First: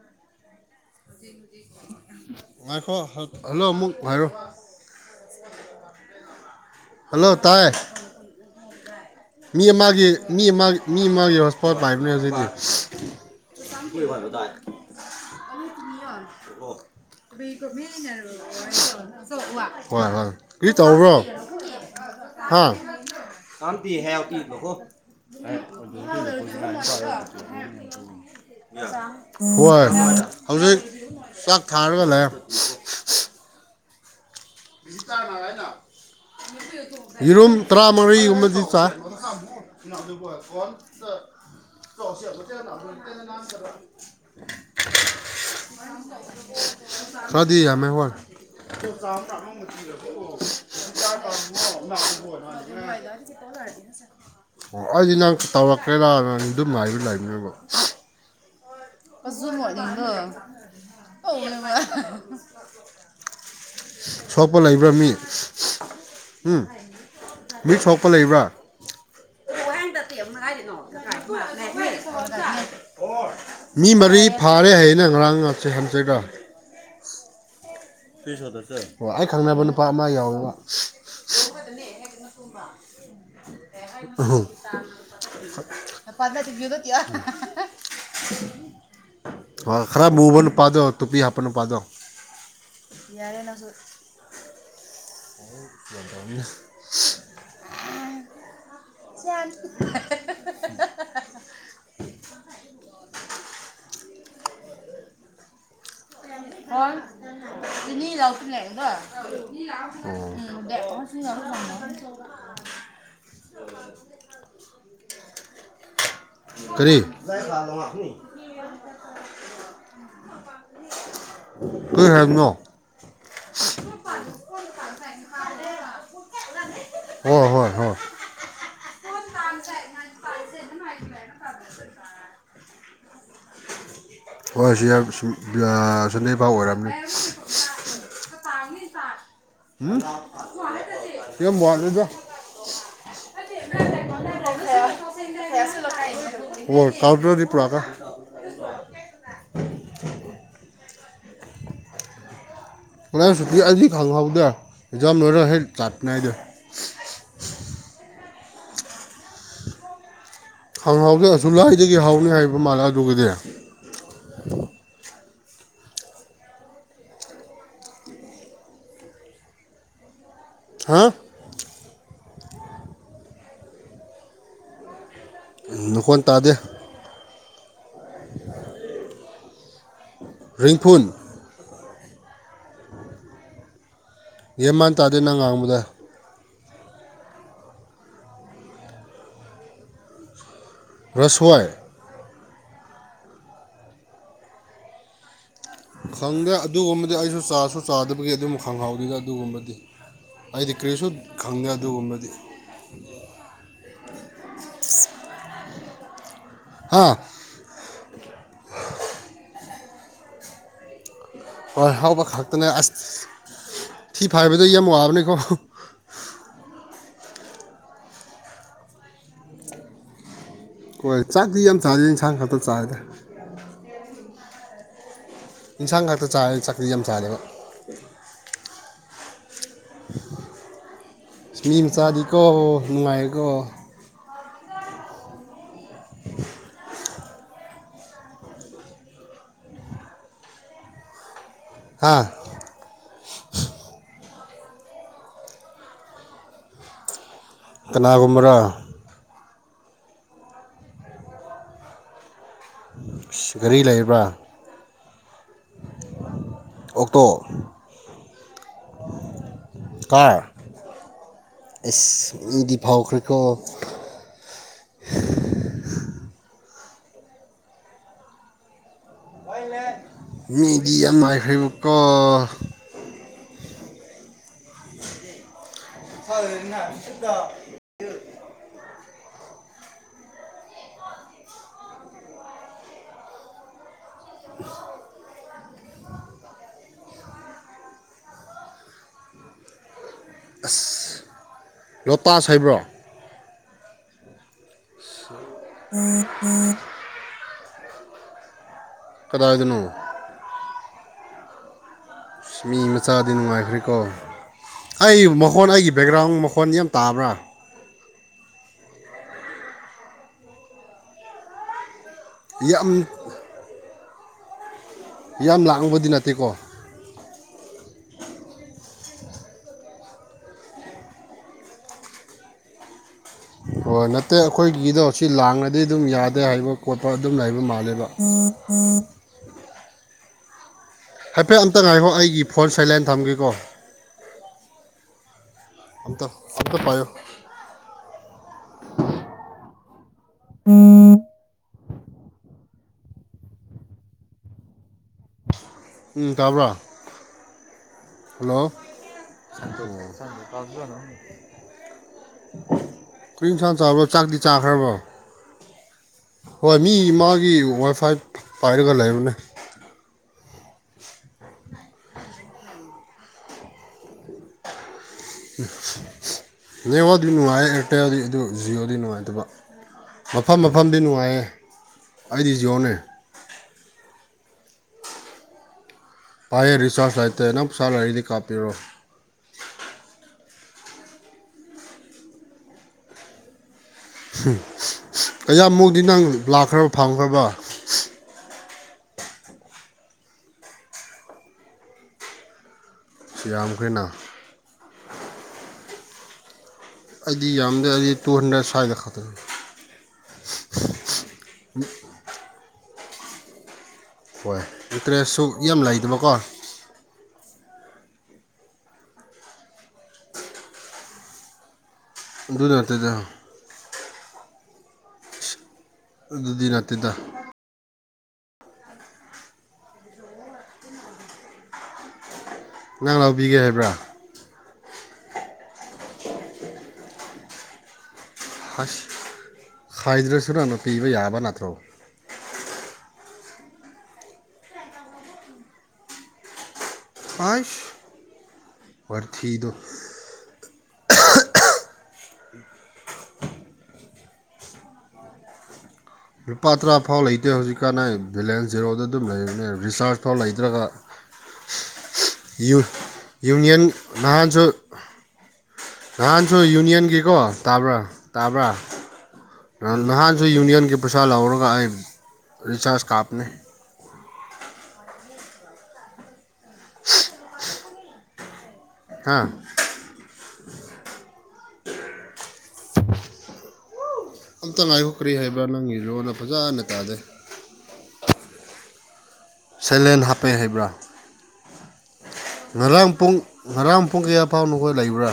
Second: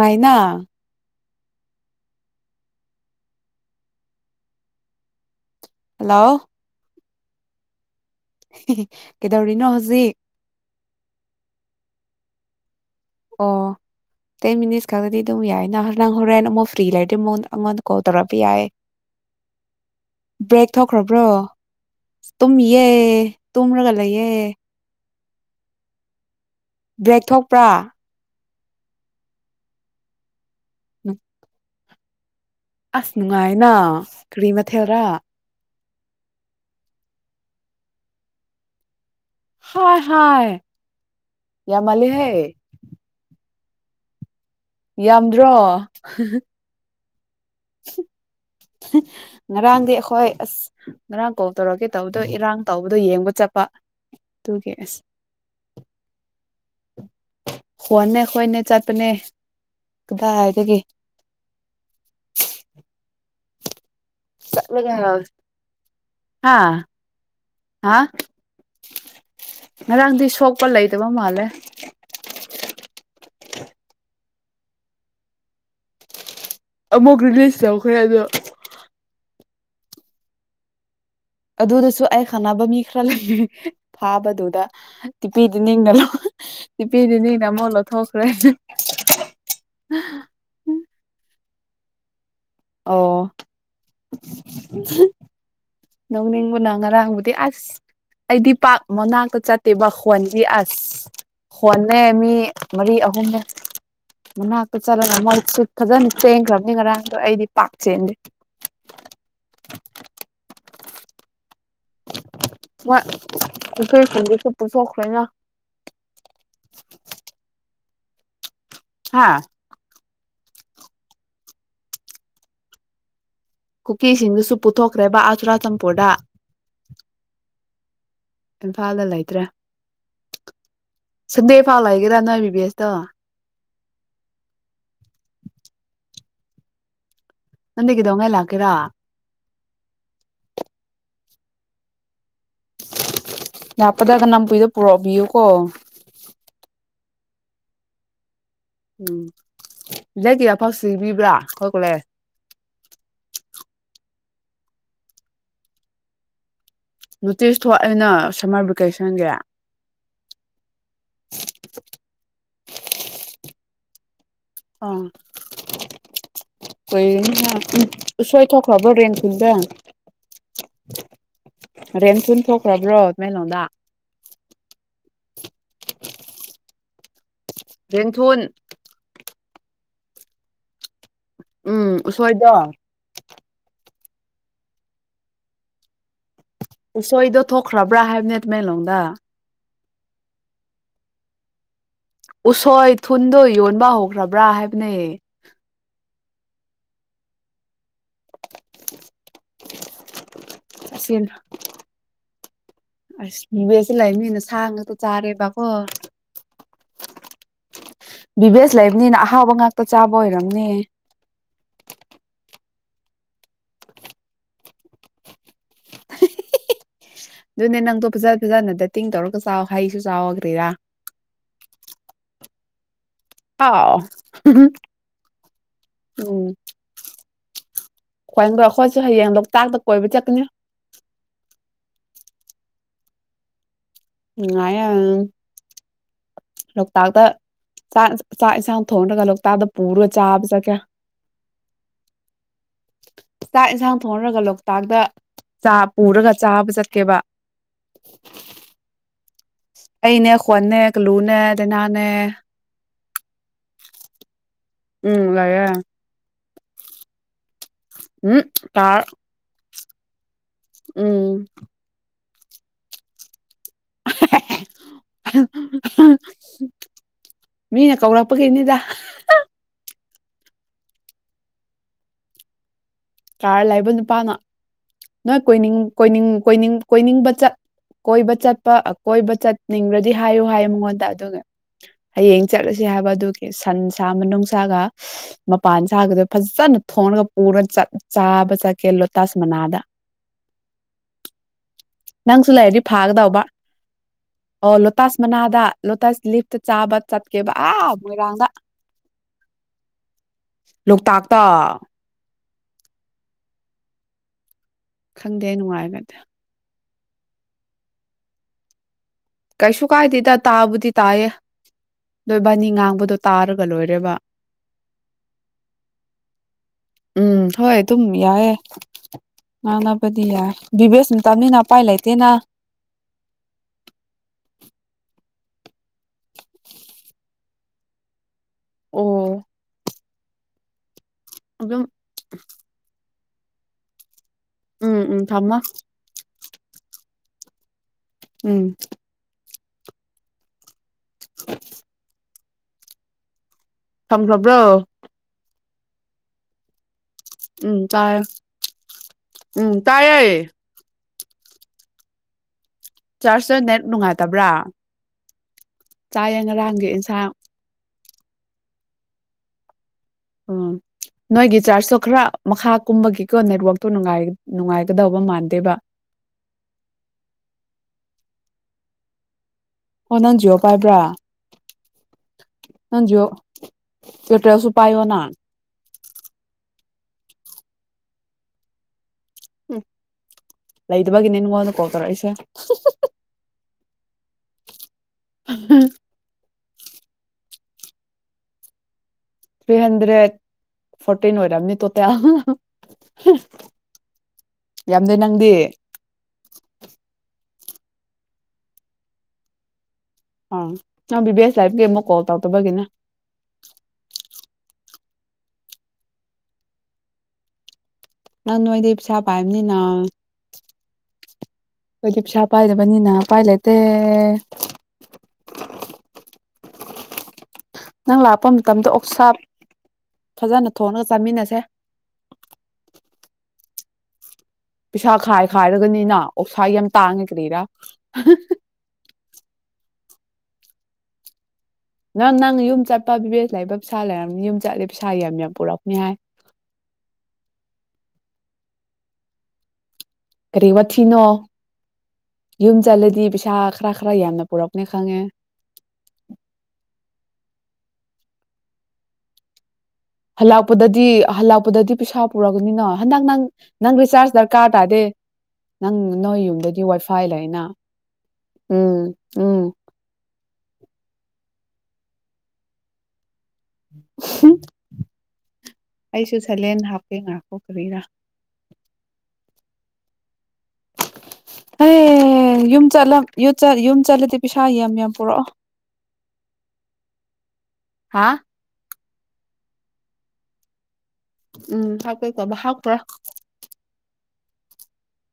ꯍꯥꯏꯅ ꯉꯥꯏꯈꯣ ꯍꯜꯂꯣ ꯃꯛ ꯥꯏꯔꯣ ꯍꯜꯂꯣ ꯍꯜꯂꯣ ꯇꯥꯏ [unintelligible] ꯃꯤ ꯑꯃꯒꯤ ꯍꯧꯖꯤꯛ ꯃꯤ ꯑꯃꯒꯤ ꯃꯤ ꯑꯃꯒꯤ ꯍꯣꯁꯄꯥꯣꯠ ꯄꯥꯏꯕꯅꯦ ꯍꯧꯖꯤꯗꯤ [unintelligible] ꯑꯣ ꯇꯦꯟ ꯃꯤꯅꯤꯠꯁ ꯈꯛꯇꯗꯤ ꯑꯗꯨꯝ ꯌꯥꯏ ꯅꯍ ꯍꯣꯔ ꯅꯪ ꯍꯣꯔꯦꯟ ꯑꯃꯨꯛ ꯐ꯭ꯔꯤ ꯂꯩꯔꯗ ꯑꯃꯨꯛ ꯑꯩꯉꯣꯟꯗ ꯀꯣꯜ ꯇꯧꯔꯛꯄ ꯌꯥꯏ ꯍꯣꯏ ꯍꯣꯏ ꯕ꯭ꯔꯦꯛ ꯀꯔꯤ ꯇꯧꯕ꯭ꯔꯣ ꯊꯣꯛꯈ꯭ꯔꯕ꯭ꯔꯣ ꯇꯨꯝꯌꯦ ꯇꯨꯝꯔꯒ ꯍꯥꯏꯣ ꯂꯩꯌꯦ ꯕ꯭ꯔꯦꯛ ꯊꯣꯛꯄ꯭ꯔꯥ ꯎ [unintelligible] ꯋꯥꯔ ꯍꯧꯖꯤꯛ ꯆꯥꯛ ꯊꯥꯔꯒꯂ ꯑꯁ ꯅꯨꯡꯉꯥꯏꯅ ꯀꯔꯤ ꯃꯊꯦꯜꯔꯥ ꯇꯔꯅꯦꯅ ꯌꯦꯤꯔꯨꯝꯝ ꯇꯔꯥꯃꯔꯤ ꯑꯃꯗꯤ ꯆꯥ ꯍꯥꯏ ꯑꯗꯨ ꯑꯃꯨꯛꯩꯅ ꯍꯥꯏ ꯌꯥꯝꯃꯜꯂꯦꯍꯦ [unintelligible] ꯌꯥꯝꯗ꯭ꯔꯣ ꯀꯗꯤ ꯌꯥ ꯃ ꯍꯔ ꯉꯔꯥꯡꯗꯤ ꯑꯩꯈꯣꯏ ꯑꯁ ꯉꯔꯥꯡ ꯀꯣꯜ ꯇꯧꯔꯛꯀꯦ ꯇꯧꯕꯗꯣ ꯏꯔꯥꯡ ꯇꯧꯕꯗꯣ ꯌꯦꯡꯕ ꯆꯠꯄ ꯑꯗꯨꯒꯤ ꯑꯣ ꯑꯁ ꯑꯩꯗꯤ ꯅꯪ ꯇꯧꯔꯛꯀꯦꯔꯥꯅ ꯑꯗꯨꯝ ꯃꯥꯏꯔꯤ ꯂꯩꯥꯏꯅꯤꯕ ꯍꯣꯟꯅꯦ ꯑꯩꯈꯣꯏꯅꯦ ꯆꯠꯄꯅꯦ ꯑꯁꯨ ꯃꯗꯣꯅ ꯀꯗꯥꯏꯗꯒꯤ ꯆꯠꯂꯒ ꯎꯝ ꯍꯥꯥ ꯃꯤ ꯍꯥ ꯁꯣꯛꯄ ꯂꯩꯕ꯭ꯔꯥ ꯉꯔꯥꯡꯗꯤ ꯁꯣꯛꯄ ꯂꯩꯇꯕ ꯃꯥꯜꯂꯦ ꯃꯤ ꯃꯔꯤ ꯐꯥꯔꯦ ꯍꯥꯏꯅ ꯉꯔꯥꯡ ꯉꯥꯛꯁ ꯍꯥꯝꯖꯒ꯭ꯔ ꯑꯃꯃꯨꯛ ꯔꯔꯤꯂꯤꯁ ꯊ ꯐꯤꯁ ꯍꯗꯔ ꯆꯦ ꯈꯪꯅꯕ ꯅꯨꯄꯥ ꯑꯃ ꯌꯥꯎꯔꯒ ꯑꯗꯨꯗꯁꯨ ꯑꯩ ꯈꯪꯅꯕ ꯃꯤ ꯈꯔ ꯂꯩ ꯐꯥꯕꯗꯨꯗ ꯇꯤꯄꯤꯗꯤ ꯅꯤꯡꯅ ꯇꯤꯄꯤꯗꯤ ꯅꯤꯡꯅ ꯑꯃꯨꯛ ꯂꯧꯊꯣꯛꯈ꯭ꯔꯦ ꯄꯅ ꯄꯥꯗꯣ ꯑꯣ ꯅꯧꯅꯤꯡꯕꯅ ꯉꯔꯥꯡꯕꯨꯗꯤ ꯑꯁ ꯑꯩꯗꯤ ꯄꯥꯛ ꯃꯅꯥꯛꯇ ꯆꯠꯇꯦꯕ ꯍꯣꯟꯗꯤ ꯑꯁ ꯍꯣꯟꯅꯦ ꯃꯤ ꯃꯔꯤ ꯑꯍꯨꯝ ꯃꯅꯥꯛꯇ ꯆꯠꯂꯒ ꯃ ꯍ ꯏ ꯆꯦꯟꯗꯦ ꯂꯥꯎꯇ ꯍꯥꯏꯗꯣ ꯎ [unintelligible] ꯑꯩꯈꯣꯏꯁꯤꯡꯗꯁꯨ ꯄꯨꯊꯣꯛꯈ꯭ꯔꯦꯅ ꯑꯅꯤ ꯍꯥꯥ ꯍ ꯍꯥꯏꯦꯕꯅꯣ ꯀꯨꯀꯤꯁꯤꯡꯗꯨꯁꯨ ꯄꯨꯊꯣꯛꯈ꯭ꯔꯦꯕ ꯑꯆꯨꯔꯥꯆꯝꯄꯣꯗ ꯍ ꯏꯝꯐꯥꯜꯗ ꯂꯩꯇ꯭ꯔꯦ ꯁꯟꯗꯦ ꯏꯝꯐꯥꯜ ꯂꯩꯒꯦꯔꯥ ꯅꯥ ꯍꯥꯏꯕꯤꯕꯁ ꯨꯠꯇ ꯍꯣꯏ ꯁꯤ ꯁꯟꯗꯩ ꯄꯥꯎ ꯑꯣꯏꯔꯝꯃꯤ ꯆꯟꯦ ꯀꯗꯧꯉꯦ ꯂꯥꯛ ꯀꯦꯔꯥ ꯎꯝ ꯌꯦ ꯔꯗ ꯂꯥꯛꯄꯗ ꯀꯅꯥꯝꯄꯨꯏꯗꯣ ꯄꯨꯔꯛꯕꯤꯌꯨꯀꯣ ꯋꯥꯠ ꯁꯥꯎꯗꯗꯤ ꯄꯨ꯭ꯔ ꯀ ꯎꯝ ꯂꯀꯤ ꯑꯐꯛꯁꯤꯕꯤꯕ꯭ꯔꯥ ꯑꯩꯈꯣꯏ ꯀꯣꯂꯦ ꯑꯗꯨ ꯑꯗꯨ ꯈꯪꯍꯧꯗ꯭ꯔ ꯑꯦꯛꯖꯥꯝ ꯂꯣꯏꯔ ꯍꯦꯛ ꯆꯥꯠꯄꯅꯦꯏꯗ ꯅꯣꯇꯤꯁ ꯊꯣꯛ ꯑꯩꯅ ꯁꯝꯃꯔ ꯚꯦꯀꯦꯁꯟꯒꯤ ꯈꯪꯍꯥꯎꯗ ꯑꯁꯨ ꯂꯥꯏꯗꯒꯤ ꯍꯥꯎꯅꯤ ꯍꯥꯏꯕ ꯃꯥꯜꯂ ꯑꯗꯨꯒꯗꯤ ꯑ ꯀ ꯁꯣꯏ ꯊꯈꯕ ꯔꯦꯟ ꯈꯟꯗꯦ ꯍꯥ ꯔꯦꯟꯟ ꯊꯣꯛꯈ꯭ꯔꯕ꯭ꯔꯣ ꯃꯂꯣꯗ ꯅꯈꯣꯟ ꯇꯥꯗꯦ ꯊ ꯔꯤꯡꯐꯨꯟ ꯎꯝ ꯎꯁꯣꯏꯗ ꯌꯦꯦꯝ ꯃꯥꯟ ꯇꯥꯗꯦ ꯅꯪ ꯉꯥꯡꯕꯗ ꯎꯁꯣꯏꯗꯣ ꯊꯣꯛꯈ꯭ꯔꯕ꯭ꯔꯥ ꯍꯥꯏꯕꯅꯦ ꯇꯃꯥꯏꯂꯣꯗ ꯔꯁꯋꯥꯏ ꯎꯁꯣꯏ ꯊꯨꯟꯗꯣ ꯌꯣꯟꯕ ꯍꯧꯈ꯭ꯔꯕ꯭ꯔꯥ ꯍꯥꯏꯕꯅꯦꯌꯦ ꯈꯪꯗꯦ ꯑꯗꯨꯒꯨꯝꯕꯗꯤ ꯑꯩꯁꯨ ꯆꯥꯁꯨ ꯆꯥꯗꯕꯒꯤ ꯑꯗꯨꯝ ꯈꯪꯍꯧꯗꯦꯗ ꯑꯗꯨꯒꯨꯝꯕꯗꯤ ꯑꯩꯗꯤ ꯀꯔꯤꯁꯨ ꯑꯁꯤꯅ ꯈꯪꯗꯦ ꯑꯗꯨꯒꯨꯝꯕꯗꯤ ꯑꯁ ꯕꯤꯕꯦꯁꯤ ꯂꯩꯕꯅꯤꯅ ꯁꯥ ꯉꯥꯛꯇ ꯆꯥꯔꯦꯕꯀꯣ ꯍꯥ ꯕꯤꯕꯦꯁ ꯂꯩꯕꯅꯤꯅ ꯑꯍꯥꯎꯕ ꯉꯥꯛꯇ ꯆꯥꯕ ꯑꯣꯏꯔꯝꯅꯦ ꯍꯣꯏ ꯍꯥꯎꯕ ꯈꯛꯇꯅꯦ ꯑꯁ ꯐꯤ ꯐꯥꯕꯗ ꯌꯥꯝ ꯋꯥꯕꯅꯤꯀꯣ ꯑꯗꯨꯅꯦ ꯅꯪꯗꯣ ꯐꯖ ꯐꯖꯅ ꯗ ꯇꯤꯡ ꯇꯧꯔꯒ ꯆꯥꯎ ꯍꯩꯁꯨ ꯆꯥꯎꯒ ꯍꯣꯏ ꯆꯥꯛꯗꯤ ꯌꯥꯝ ꯆꯥꯗꯦ ꯏꯟꯁꯥꯡ ꯈꯥꯛꯛꯇ ꯆꯥꯗ ꯑꯥꯎ ꯏꯟꯁꯥꯡ ꯈꯛꯇ ꯎꯝ ꯆꯥꯏ ꯆꯥꯛꯇꯤ ꯌꯥꯝ ꯆꯥꯗꯦꯕ ꯈꯗ ꯑꯩꯈꯣꯏꯁꯨ ꯍꯌꯦꯡ ꯂꯣꯛꯇꯥꯛꯇ ꯀꯣꯏꯕ ꯆꯠꯀꯅꯤ ꯀꯣ ꯅꯨꯡꯉꯥꯏꯀꯣ ꯎ ꯑ ꯂꯣꯛꯇꯥꯛꯇꯥꯛ ꯆꯥꯛ ꯌꯦꯟꯁꯥꯡ ꯊꯣꯡꯔꯒ ꯂꯣꯛꯇꯥꯛꯇ ꯄꯨꯔꯒ ꯆꯥꯕꯁꯦ ꯀꯌꯥ ꯍꯥ ꯆꯥꯛ ꯏꯟꯁꯥꯡ ꯊꯣꯡꯅꯔꯒ ꯂꯣ ꯂꯣꯛꯇꯥꯛꯇ ꯆꯥ ꯄꯨꯔꯒ ꯆꯥꯕ ꯆꯠꯀꯦꯕ ꯀꯅꯥꯒꯨꯨꯝꯔꯣ ꯑꯩꯅꯦ ꯈꯣꯟꯅꯦ ꯑꯂꯨꯅꯦ ꯗꯗꯥꯩꯅꯥꯅꯦ ꯒꯥꯔꯤ ꯂꯩꯕ꯭ꯔ ꯎꯝ ꯂꯩꯌꯦ ꯑꯣꯛꯇꯣ ꯎꯝ ꯇꯥ ꯀ ꯎꯝ ꯏꯗꯤ ꯐꯥꯎꯈ꯭ꯔꯤꯀ ꯃꯤꯅ ꯀꯧꯔꯛꯄꯒꯤꯅꯤꯗ ꯃꯦꯗꯤꯌꯥ ꯃꯥꯏꯐꯩꯕꯀꯣ ꯀꯥꯔ ꯂꯩꯕ ꯅꯨꯄꯥꯅ ꯅꯣꯏ ꯀꯣꯏꯅꯤꯡ ꯀꯣꯏꯅꯤꯡ ꯀꯅꯤꯡ ꯀꯣꯏꯅꯤꯡꯕ ꯆꯠ ꯀꯣꯏꯕ ꯆꯠꯄ ꯀꯣꯏꯕ ꯆꯠ ꯅꯤꯡꯕ꯭ꯔꯗꯤ ꯍꯥꯏꯌꯨ ꯍꯥꯏꯌꯦ ꯃꯉꯣꯟꯗ ꯑꯗꯨꯒ ꯍꯌꯦꯡ ꯆꯠꯂꯁꯤ ꯍꯥꯏꯕ ꯑꯗꯨꯒꯤ ꯁꯟꯁ ꯁꯥ ꯃꯅꯨꯡ ꯁꯥꯒ ꯃꯄꯥꯟ ꯁꯥꯒꯗꯣ ꯐꯖꯅ ꯊꯣꯡꯒ ꯄꯨꯔꯒ ꯆꯥꯕ ꯆꯠꯀꯦ ꯂꯣꯇꯥꯁ ꯃꯅꯥꯗ ꯑꯁ ꯅꯪꯁꯨ ꯂꯩꯔꯗꯤ ꯐꯥꯒꯗꯧꯕꯕ ꯑꯣ ꯂꯇꯥꯥꯁ ꯃꯅꯥꯗꯥ ꯂꯣꯇꯁ ꯂꯤꯞꯇ ꯆꯥꯕ ꯆꯠꯀꯦꯕ ꯑꯕꯨꯔꯗ ꯀꯗꯥꯗꯅꯣ ꯂꯣꯛꯇꯥꯛꯇ ꯃꯤ ꯃꯆꯥꯗꯤ ꯅꯨꯡꯉꯥꯏꯈ꯭ꯔꯦꯀꯣ ꯑꯩ ꯈꯪꯗꯦ ꯃꯈꯣꯟ ꯑꯩꯒꯤ ꯅꯨꯡꯉꯥꯏꯒꯗ꯭ꯔꯥ ꯕꯦꯛꯒ꯭ꯔꯥꯎꯟ ꯃꯈꯣꯟ ꯌꯥꯝ ꯇꯥꯕ꯭ꯔꯥ ꯀꯩꯁꯨ ꯀꯥꯏꯗꯦꯗ ꯇꯥꯕꯨꯗꯤ ꯇꯥꯏꯌꯦ ꯅꯣꯏ ꯕꯥꯅꯤ ꯌꯥꯝ ꯉꯥꯡꯕꯗꯣ ꯇꯥꯔꯒ ꯂꯣꯏꯔꯦꯕ ꯌꯥꯝ ꯂꯥꯛꯨꯕꯗꯤ ꯅꯠꯇꯦꯀꯣ ꯎꯝ ꯍꯣꯏ ꯑꯗꯨꯝ ꯌꯥꯏꯏꯦ ꯃꯥꯅꯥꯕꯗꯤꯌꯥ ꯕꯤꯕꯦꯁ ꯅꯇꯕꯅꯤꯅ ꯄꯥꯏ ꯂꯩꯇꯦꯅ ꯑꯣꯣꯏ ꯅꯠꯇꯦ ꯑꯩꯈꯣꯏꯒꯤꯗꯣ ꯁꯤ ꯂꯥꯡꯉꯗꯤ ꯑꯗꯨꯝ ꯌꯥꯗꯦ ꯍꯥꯏꯕ ꯈꯣꯠꯄ ꯑꯗꯨꯝ ꯂꯩꯕ ꯃꯥꯜꯂꯦꯕ ꯍꯥꯞ ꯑꯣ ꯍꯥꯏꯐꯦꯠ ꯑꯝꯇ ꯑꯗꯨꯝ ꯉꯥꯏꯍꯣ ꯑꯩꯒꯤ ꯐꯣꯟ ꯁꯥꯏꯂꯥꯏꯦꯟ ꯊꯝꯒꯦ ꯀꯣ ꯎꯝ ꯎꯝ ꯊꯃ ꯑꯗꯨꯠꯇ ꯄꯣ ꯎꯝ ꯑ ꯁꯝꯂꯕ꯭ꯔꯣ ꯎꯝ ꯇꯕ꯭ꯔꯥ ꯎꯝ ꯇꯥꯏ ꯍꯜꯂꯣ ꯎꯝ ꯇꯥꯏꯌꯦ [unintelligible] ꯆꯥꯔꯖꯇ ꯀꯔꯤꯁꯥꯡ ꯅꯦꯠ ꯆꯥꯎꯥꯔꯕ꯭ꯔꯣ ꯆꯥꯛꯇꯤ ꯅꯨꯡꯉꯥꯏꯇꯕ꯭ꯔꯥ ꯆꯥꯈ꯭ꯔꯕꯣ ꯆꯥꯏꯌꯦ ꯍꯣꯏ ꯉꯔꯥꯡꯒꯤ ꯃꯤ ꯏꯟꯁꯥꯡ ꯃꯥꯒꯤ ꯋꯥꯏ ꯐꯥꯏ ꯄꯥꯏꯔ ꯀ ꯂꯩ ꫪ‌ꯣꯅꯦ ꯑꯪ ꯅꯣꯏꯒꯤ ꯆꯥꯔꯁ ꯈꯔ ꯃꯈꯥ ꯀꯨꯝꯕꯒꯤꯀꯣ ꯅꯦꯠꯋꯥꯛꯇꯣ ꯅꯨꯡꯉꯥꯏ ꯅꯨꯡꯉꯥꯏꯒꯗꯧꯕ ꯃꯥꯟꯗꯦꯕ ꯅ‌ꯦꯋꯥꯛ ꯅꯨꯡ ꯏꯇ ꯑꯗꯨ ꯖꯤꯑꯣꯗꯤ ꯅꯨꯡꯉꯥꯏꯇꯕ ꯑꯣ ꯅꯪ ꯖꯤꯑꯣ ꯃꯐꯝ ꯃꯐꯝꯗꯤ ꯄꯥꯏꯕ꯭ꯔꯥ ꯅꯨꯡꯉꯥꯏꯌꯦ ꯑꯩꯗꯤ ꯖꯤꯣꯟꯅꯦ ꯄꯇꯔꯁꯨ ꯄꯥꯏꯌꯣꯅ ꯐꯥꯥꯏꯦ ꯔꯔꯤꯁꯥꯖ ꯍꯂꯩꯏꯦ ꯅꯪꯅꯄꯩꯁꯥ ꯂꯩꯔꯗꯤ ꯀ ꯄꯤꯔꯣ ꯎꯝ ꯂꯩꯗꯕꯒꯤꯅꯦꯉꯣꯟꯗ ꯀꯥꯎ ꯇꯔꯛꯏꯁꯦ ꯀꯌꯥꯃꯨꯛꯗꯤ ꯅꯪ ꯂꯥꯛꯈ꯭ꯔꯕ ꯐꯪꯈ꯭ꯔꯕ ꯊ꯭ꯔꯤ ꯍꯟꯗ꯭ꯔꯦꯠ ꯐꯣꯔꯇꯤꯟ ꯑꯣꯏꯔꯝꯅꯤ ꯇꯣꯇꯦꯜ ꯁꯤ ꯌꯥꯝꯈ‌ꯦ꯭ꯔ ꯅ ꯌꯥꯝꯗ‌ꯦꯅꯪꯗꯤ ꯗꯤ ꯌꯥꯝꯗꯦ ꯍꯥꯏꯗꯤ ꯇꯨ ꯍꯟꯗ꯭ꯔꯦꯠ ꯁ꯭ꯋꯥꯏꯗ ꯈꯛꯇꯪ ꯑꯝ ꯅꯪꯕꯤ ꯕꯦꯁ ꯂꯥꯏꯐꯒꯦ ꯑꯃꯨꯛ ꯀꯣꯜ ꯇꯥꯎ ꯇꯕꯒꯤꯅꯤ ꯍꯣꯏ ꯑꯦꯇ꯭ꯔꯦꯁꯁꯨ ꯌꯥꯝ ꯂꯩꯗꯕꯀꯣ ꯅꯪ ꯅꯣꯏꯗꯤ ꯄ ꯁꯥꯥ ꯄꯥꯏꯝꯅꯤ ꯅ ꯀꯣꯏꯗꯤ ꯆꯥ ꯑꯗꯨ ꯅꯠꯇꯦꯗ ꯄꯥꯏꯂꯕꯅꯤꯅ ꯄꯥꯏꯂꯠꯇꯦ ꯑꯦ ꯑꯗꯨꯗꯤ ꯅꯠꯇꯦꯗ ꯅꯪ ꯂꯥꯛꯄ ꯃꯇꯝꯗ ꯑꯣꯛꯁꯥꯞ ꯐꯖꯅ ꯊꯣꯡꯉꯒ ꯆꯥꯃꯤꯟꯅꯁꯦ ꯅꯪ ꯂꯥꯎꯕꯤꯒꯦ ꯍꯥꯏꯕ꯭ꯔꯥ ꯄꯩꯁꯥ ꯈꯥꯏ ꯈꯥꯏꯔꯒꯅꯤꯅ ꯑꯣꯛꯁꯥ ꯌꯥꯝ ꯇꯥꯡꯉꯦ ꯀꯔꯤꯔꯥ ꯑꯁ ꯈꯥꯏꯗ꯭ꯔꯁꯨ ꯅꯪꯅ ꯄꯤꯕ ꯌꯥꯕ ꯅꯠꯇ꯭ꯔꯣ ꯅꯪ ꯅꯪ ꯌꯨꯝ ꯆꯠꯄ ꯕꯦꯁ ꯂꯩꯕ ꯄꯩꯁꯥ ꯂꯩꯔꯝꯅꯤ ꯌꯨꯝ ꯆꯠꯂ ꯄꯩꯁꯥ ꯌꯥꯝ ꯌꯥꯝ ꯄꯨꯔꯄꯅꯤ ꯍꯥꯏ ꯐꯏꯁ ꯋꯥꯊꯤꯗ‌ꯣ ꯀꯔꯤ ꯋꯥꯊꯤꯅꯣ ꯌꯨꯝ ꯆꯠꯂꯗꯤ ꯄꯩꯁꯥ ꯈꯔ ꯈꯔ ꯌꯥꯝꯅ ꯄꯨꯔꯛꯅꯦ ꯈꯪꯉꯦ ꯂꯨꯄꯥ ꯇꯔꯥ ꯐꯥꯎ ꯂꯩꯇꯦ ꯍꯧꯖꯤꯛꯀꯥꯟ ꯑꯩ ꯕꯥꯂꯦꯟꯁ ꯖꯦꯔꯣꯗ ꯑꯗꯨꯝ ꯂꯩꯔꯅꯦ ꯍꯜꯂꯛꯄꯗꯗꯤ ꯍꯜꯂꯛꯄꯗꯗꯤ ꯄꯩꯁꯥ ꯌꯨ ꯄꯨꯔꯀꯅꯤꯅꯣ ꯍꯟꯗꯛ ꯅꯪ ꯌꯨꯅꯤꯌꯟ ꯅꯪ ꯔꯤꯆꯥꯔꯖ ꯅꯍꯥꯟꯁꯨ ꯗꯔꯀꯥꯔ ꯇꯥꯗꯦ ꯅꯪ ꯅꯣꯏ ꯅꯍꯥꯟꯁꯨ ꯌꯨꯝꯗꯗꯤ ꯋꯥꯏꯐꯥꯏ ꯌꯨꯅꯤꯌꯟꯒꯤꯀꯣ ꯂꯩꯅ ꯇꯥꯕ꯭ꯔꯥ ꯇꯥꯕ꯭ꯔꯥ ꯎꯝ ꯎꯝ ꯅꯍꯥꯟꯁꯨ ꯌꯨꯅꯤꯌꯟꯒꯤ ꯄꯩꯁꯥ ꯂꯧꯔ ꯑꯩꯔꯤꯆꯥꯖ ꯀꯥꯞꯅꯦ ꯑꯩꯁꯨ ꯁꯦꯂꯦꯟ ꯍꯥꯞꯀꯦ ꯉꯥꯏꯥꯛ ꯀꯣ ꯀꯔꯤꯔꯥ ꯍꯥꯥ ꯍ ꯌꯨꯝ ꯆꯠꯂ ꯌꯨꯝ ꯆꯠꯂ ꯑꯝꯇ ꯍꯥꯏꯌꫭ ꯀꯔꯤ ꯍꯥꯏꯕ꯭ꯔꯥ ꯅꯪꯒꯤꯂꫭꯟꯗꫭ ꯐꯖꯅ ꯇꯥꯗ‌ꯦ ꯍꯥꯥ ꯁꯩꯂꯦꯟ ꯍꯥꯞꯄꯦ ꯍꯥꯏꯩꯕ꯭ꯔꯥ ꯎꯝ ꯍꯥꯞꯀꯦꯀꯣꯕ ꯍꯥꯞꯈ꯭ꯔꯣ ꯉꯥꯔꯡ ꯄꯨꯡ ꯉꯔꯝ ꯄꯨꯡꯌꯥ ꯑꯐꯥꯎ ꯃꯈꯣꯏ ꯂꯩꯕ꯭ꯔꯥ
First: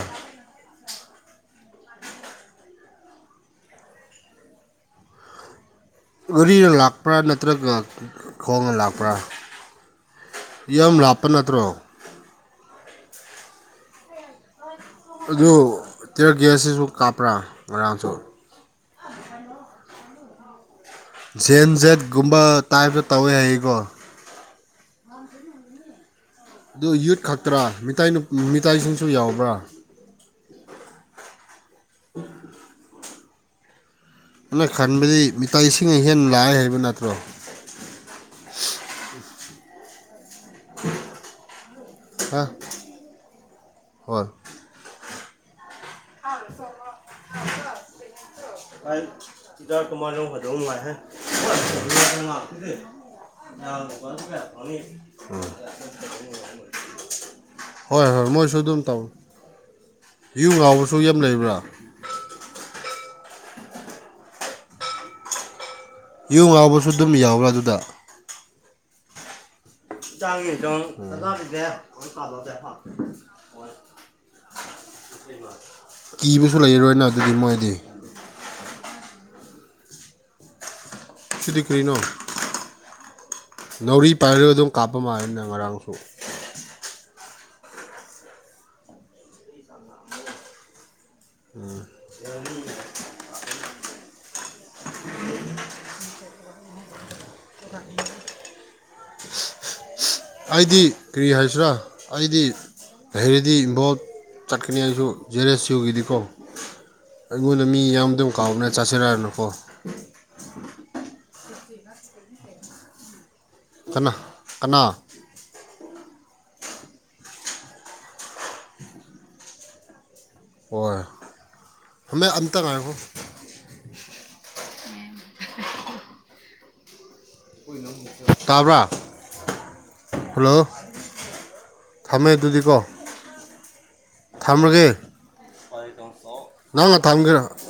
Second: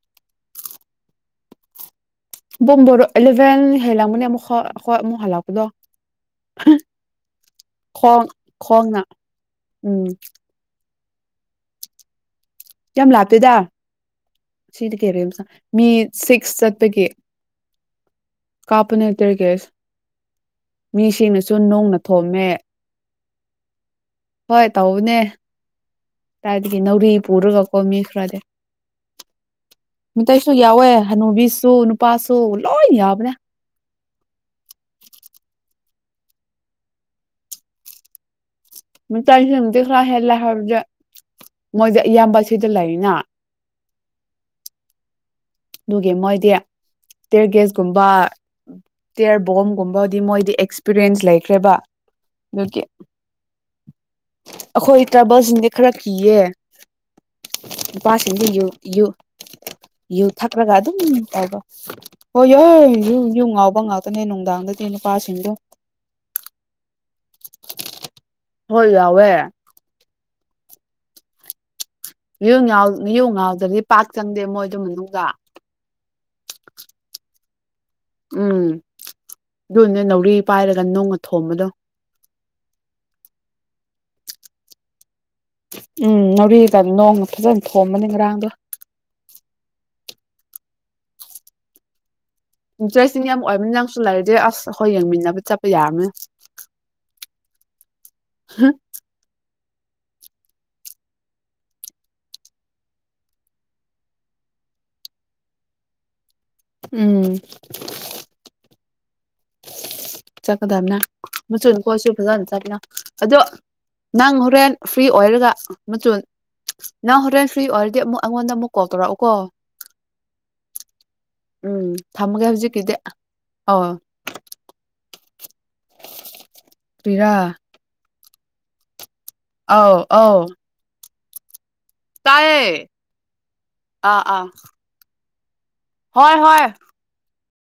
ꯄꯨꯡꯕꯥꯔꯣ ꯏꯂꯦꯚꯦꯟ ꯍꯦꯜꯂ ꯃꯅꯤ ꯑꯃꯨꯛꯣꯏꯨꯛ ꯍꯂꯥꯎꯀꯗꯣ ꯔꯤꯅ ꯂꯥꯛꯄ꯭ꯔꯥ ꯅꯠꯇ꯭ꯔꯒ ꯈꯣꯡꯅ ꯂꯥꯛꯄ꯭ꯔꯥ ꯎꯝ ꯌꯥꯝ ꯄ ꯅꯠꯇ꯭ꯔꯣ ꯌꯥꯝ ꯂꯥꯞꯇꯦꯗ ꯁꯤꯗꯤ ꯀꯩꯔ ꯑꯗꯨ ꯃꯤ ꯇꯤꯌꯔ ꯁꯤꯛꯁ ꯒ꯭ꯌꯥꯁꯁꯤꯁꯨ ꯆꯠꯄꯒꯤ ꯀꯥꯞꯄ꯭ꯔꯥ ꯉꯔꯥꯡꯁꯨ ꯀꯥꯞꯄ ꯅꯠꯇꯔꯒꯦ ꯖꯦꯟ ꯖꯦꯠꯒꯨꯝꯕ ꯊꯣꯝꯃꯦ ꯇꯥꯏꯞꯇ ꯇꯧꯋꯦ ꯍꯥꯏꯌꯦꯀꯣ ꯍꯣꯏ ꯇꯧꯕꯅꯦ ꯀꯥꯏꯗꯒꯤ ꯑꯗꯨ ꯅꯥꯎꯔꯤ ꯌꯨꯠ ꯈꯛꯇ꯭ꯔꯥ ꯄꯨꯔꯒꯀꯣ ꯃꯤ ꯈꯔꯗꯤ ꯃꯤꯇꯩꯇꯥꯏꯁꯤꯡꯁꯨ ꯌꯥꯎꯕ꯭ꯔꯥ ꯀꯩꯁꯨ ꯌꯥꯎꯋꯦ ꯍꯅꯨꯕꯤꯁ ꯁꯣꯅꯄꯥ ꯁꯣ ꯂꯣꯏ ꯌꯥꯕꯅ ꯑꯩꯅ ꯈꯟꯕꯗꯤ ꯃꯤꯇ ꯏꯁꯤꯡ ꯑꯍꯦꯟ ꯂꯥꯛꯑ ꯍꯥꯏꯔꯤꯕ ꯅꯠꯇ꯭ꯔꯣ ꯃ ꯆꯥꯁꯦ ꯦꯂ ꯍꯥꯏꯕꯗ ꯃꯣꯏꯁ ꯑꯌꯥꯝꯕ ꯍꯥ ꯁꯤꯗ ꯂꯩꯅ ꯇꯤꯌꯔꯒꯦꯁꯀꯨꯝꯕ ꯇꯤꯌꯔ ꯀꯃ ꯕꯣꯝꯒꯨꯝꯕꯗꯤ ꯐꯗ ꯃꯣꯏꯗꯤ ꯂꯥꯛꯍꯦ ꯑꯦꯛꯁꯄꯤꯔꯤꯌꯦꯟꯁ ꯂꯩꯈ꯭ꯔꯦꯕ ꯑꯗꯨꯒꯤ ꯑꯩꯈꯣꯏ ꯇ꯭ꯔꯥꯏꯕꯦꯜꯁꯤꯡꯗꯤ ꯈꯔ ꯀꯤꯌꯦ ꯍꯣꯏ ꯍꯣꯏ ꯅꯨꯄꯥꯁꯤꯡꯗꯤ ꯃꯣꯏꯁꯨ ꯌꯨ ꯑꯗꯨꯝ ꯇꯧ ꯏꯨꯡ ꯑꯥꯎ ꯑꯗ ꯍ ꯌꯥ ꯎ ꯌꯨꯝ ꯉꯥꯎꯕ ꯉꯥꯛꯇꯅꯦ ꯅꯨꯡꯗꯥꯡꯗꯗꯤ ꯅꯨꯄꯥꯁꯤꯡꯗꯣ ꯏ ꯃꯥꯕꯨ ꯁꯨ ꯑꯗꯨꯝ ꯌꯥꯎꯕ꯭ꯔꯥ ꯑꯗꯨꯗ ꯍꯋꯦ ꯗꯪꯤꯗꯣꯡ ꯉꯕꯤꯗꯦ ꯌꯨ ꯉꯥꯎ ꯌꯨ ꯉꯥꯎꯗ꯭ꯔꯗꯤ ꯄꯥꯛ ꯆꯪꯗꯦ ꯃꯣꯏꯗꯣ ꯃꯅꯨꯡꯗ ꯀꯤꯕꯁꯨ ꯂꯩꯔꯣꯏꯅ ꯑꯗꯨꯗꯤ ꯃꯣꯏ ꯎꯝ ꯑꯗꯨꯅꯦ ꯂꯧꯔꯤ ꯄꯥꯏꯔꯁꯦ ꯅꯣꯡꯅ ꯁꯤꯗꯤ ꯊꯣꯝꯕꯗꯣ ꯅꯥꯔꯤ ꯄꯥꯏꯔꯒ ꯑꯗꯨꯝ ꯀꯥꯞꯄ ꯃꯥꯜꯂꯦꯅ ꯉꯔꯥꯡꯁꯨ ꯎꯝ ꯅꯣꯔꯤ ꯅꯣꯡ ꯐꯖꯅ ꯊꯣꯝꯕꯅꯤ ꯉꯔꯥꯡꯒ ꯎꯝ ꯏꯟꯇꯔꯦꯁꯇꯤꯡ ꯌꯥꯝ ꯑꯣꯏꯕꯅꯤꯅꯁꯨ ꯂꯩꯔꯗꯤꯦ ꯑꯁ ꯑꯩꯈꯣꯏ ꯌꯦꯡꯃꯤꯟꯅꯕ ꯆꯠꯄ ꯌꯥꯔꯅꯤ ꯑꯩꯗꯤ ꯀꯔꯤ ꯍꯥꯏꯁꯤꯔꯥ ꯑꯩꯗꯤ ꯍꯔꯤꯗꯤ ꯏꯕꯣꯠ ꯆꯠꯀꯅꯤ ꯑꯩꯁꯨ ꯖꯦꯔ ꯑꯦꯁ ꯌꯨꯒꯤꯗꯤꯀꯣ ꯎꯝ ꯑꯩꯉꯣꯟꯗ ꯃꯤ ꯌꯥꯝꯌꯥꯝꯕꯗꯧ ꯀꯥꯎ ꯅꯠꯇꯦ ꯆꯠꯁꯤꯔꯅꯀꯣ ꯆꯀꯗꯝꯅꯦ ꯃꯆ ꯀꯣꯁꯨ ꯐꯖꯥꯅ ꯆꯔꯦꯅ ꯑꯗꯨꯗ ꯀꯅꯥ ꯅꯪ ꯍꯣꯔꯦꯟ ꯀꯅꯥ ꯐ꯭ꯔꯤ ꯑꯣꯏꯔꯒ ꯃꯨ ꯅꯪ ꯍꯣꯇꯦꯜ ꯐ꯭ꯔꯤ ꯑꯣꯏꯔꯗꯤ ꯑꯃꯨꯛ ꯑꯩꯉꯣꯟꯗ ꯑꯃꯨꯛ ꯀꯣꯜ ꯇꯧꯔꯛꯎꯀꯣ ꯍꯣꯏ ꯎꯝ ꯊꯝꯃꯦ ꯊꯝꯃꯒꯦ ꯑꯝꯇ ꯉꯥꯏꯈꯣ ꯍꯧꯖꯤꯛꯀꯤꯗꯤ ꯑ ꯄꯔꯥ ꯇꯥꯕ꯭ꯔꯥ ꯑꯥꯎ ꯑꯥꯎ ꯍꯜꯂꯣ ꯊꯝꯃꯦ ꯇꯥꯏꯌꯦ ꯑꯗꯨꯗꯤꯀꯣ ꯑꯥ ꯑꯥ ꯍꯣꯏ ꯍꯣꯏ ꯅꯪꯉ ꯊꯥꯡꯒꯔ